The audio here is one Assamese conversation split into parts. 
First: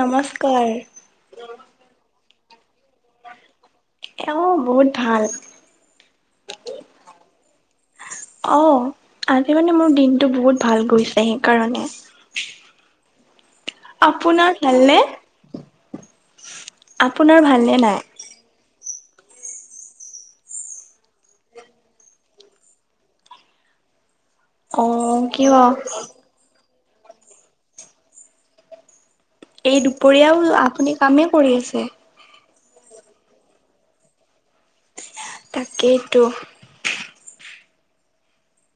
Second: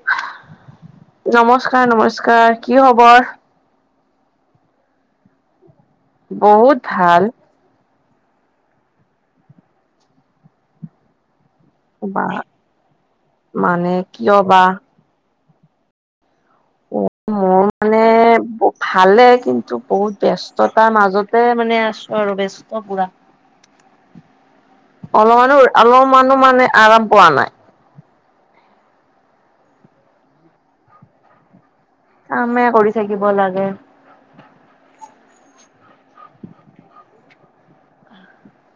নমস্কাৰ নমস্কাৰ নমস্কাৰ কি খবৰ। এওঁ বহুত ভাল। বহুত ভাল। অ আজি মানে মোৰ দিনতটো বহুত ভাল গৈছেহি। কাৰণে। বা মানে কিয় আপোনাৰ বা ভালনে আপোনাৰ মোৰ ভালনে নাই? মানে ভালে কিন্তু বহুত ব্যস্ততাৰ মাজতে মানে আছো আৰু ব্যস্ত পুৰা। অ কিয় অলমানো অলমানো মানে আৰাম পোৱা নাই। এই দুপৰীয়াও আপুনি কামেই কৰি আছে। কামে কৰি থাকিব লাগে। তাকেইতো।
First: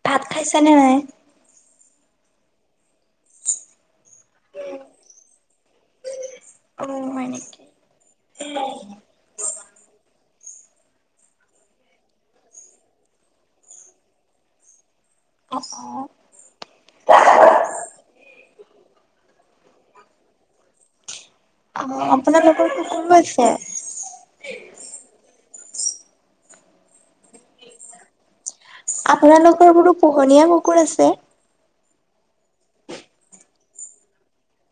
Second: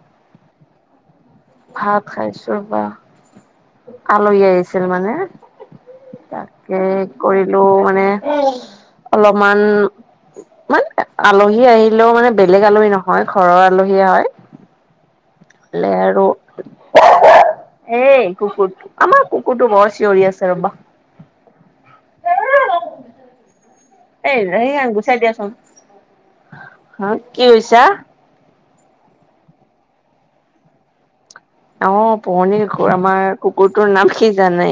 ভাত খাইছা নে নাই। ভাত খাইছো বা আলহী আহিছিল মানে। তাকে অ হয় কৰিলো নেকি মানে অলপমান। মানে আলহী আহিলেও মানে বেলেগ আলহী নহয় ঘৰৰ আলহীয়ে হয়। অ অ লে অ আৰু। হেই কুকুৰটো আমাৰ কুকুৰটো বৰ চিঞৰি আছে ৰবা। অ আপোনালোকৰো কোন আছে। এই সি গুচাই দিয়াচোন হ কি কৈছা- আপোনালোকৰ বোৰো পোহনীয়া কুকুৰ আছে। অ পুৰনিৰ ঘৰ আমাৰ কুকুৰটোৰ, নাম কি জানে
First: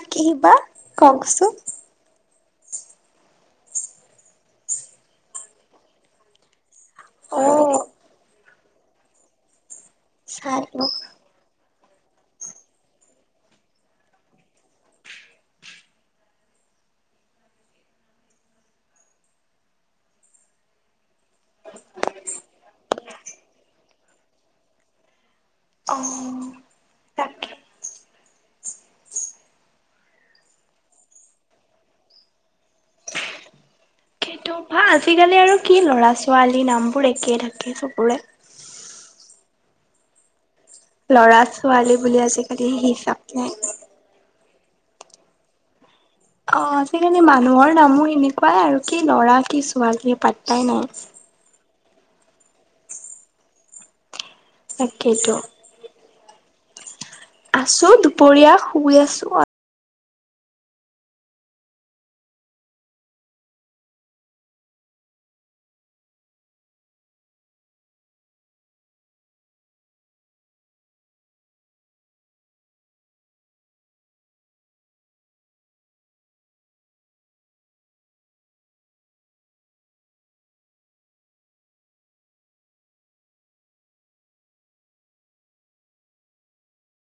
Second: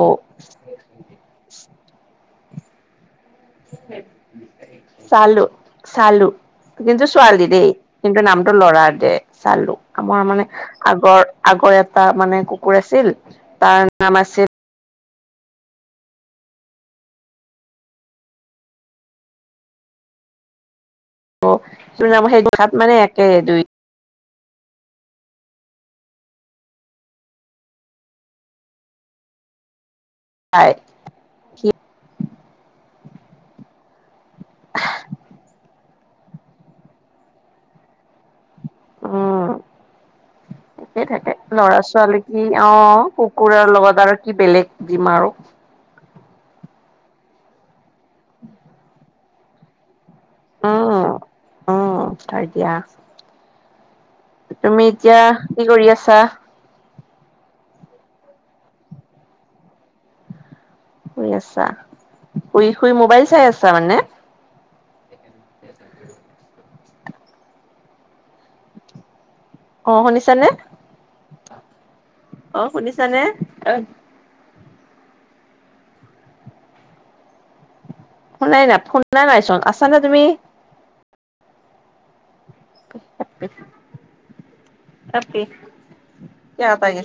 অ' কি বা ককচোন- চালো চালো- কিন্তু অ ছোৱালী দেই কিন্তু নামটো লৰা দে চালো আমাৰ মানে চালো আগৰ আগৰ- এটা মানে কুকুৰ আছিল তাৰ নাম আছিল। অ সেই তাত মানে একে দুই অ তাকে হয়। সেইটো বা আজিকালি আৰু কি ল'ৰা ছোৱালী নামবোৰ একেই থাকে চবৰে। অ, থিকেই থাকে ল'ৰা বুলি ছোৱালী কি আজিকালি অ হিচাপ নাই। কুকুৰৰ লগত আৰু কি বেলেগ যিমাৰো অ আজিকালি মানুহৰ নামো এনেকুৱাই আৰু কি ল'ৰা কি ছোৱ কি? পাতটাই নাই উম, উম তাই দিয়া। তুমি এতিয়া তাকেইতো কি কৰি আছা আছো দুপৰীয়া শুই আছো শুই আছা শুই শুই মোবাইল চাই আছা মানে। আহ শুনিছানে অ শুনিছানে। শুনাই নাই শুনা নাইচোন আছা না তুমি- [unintelligible]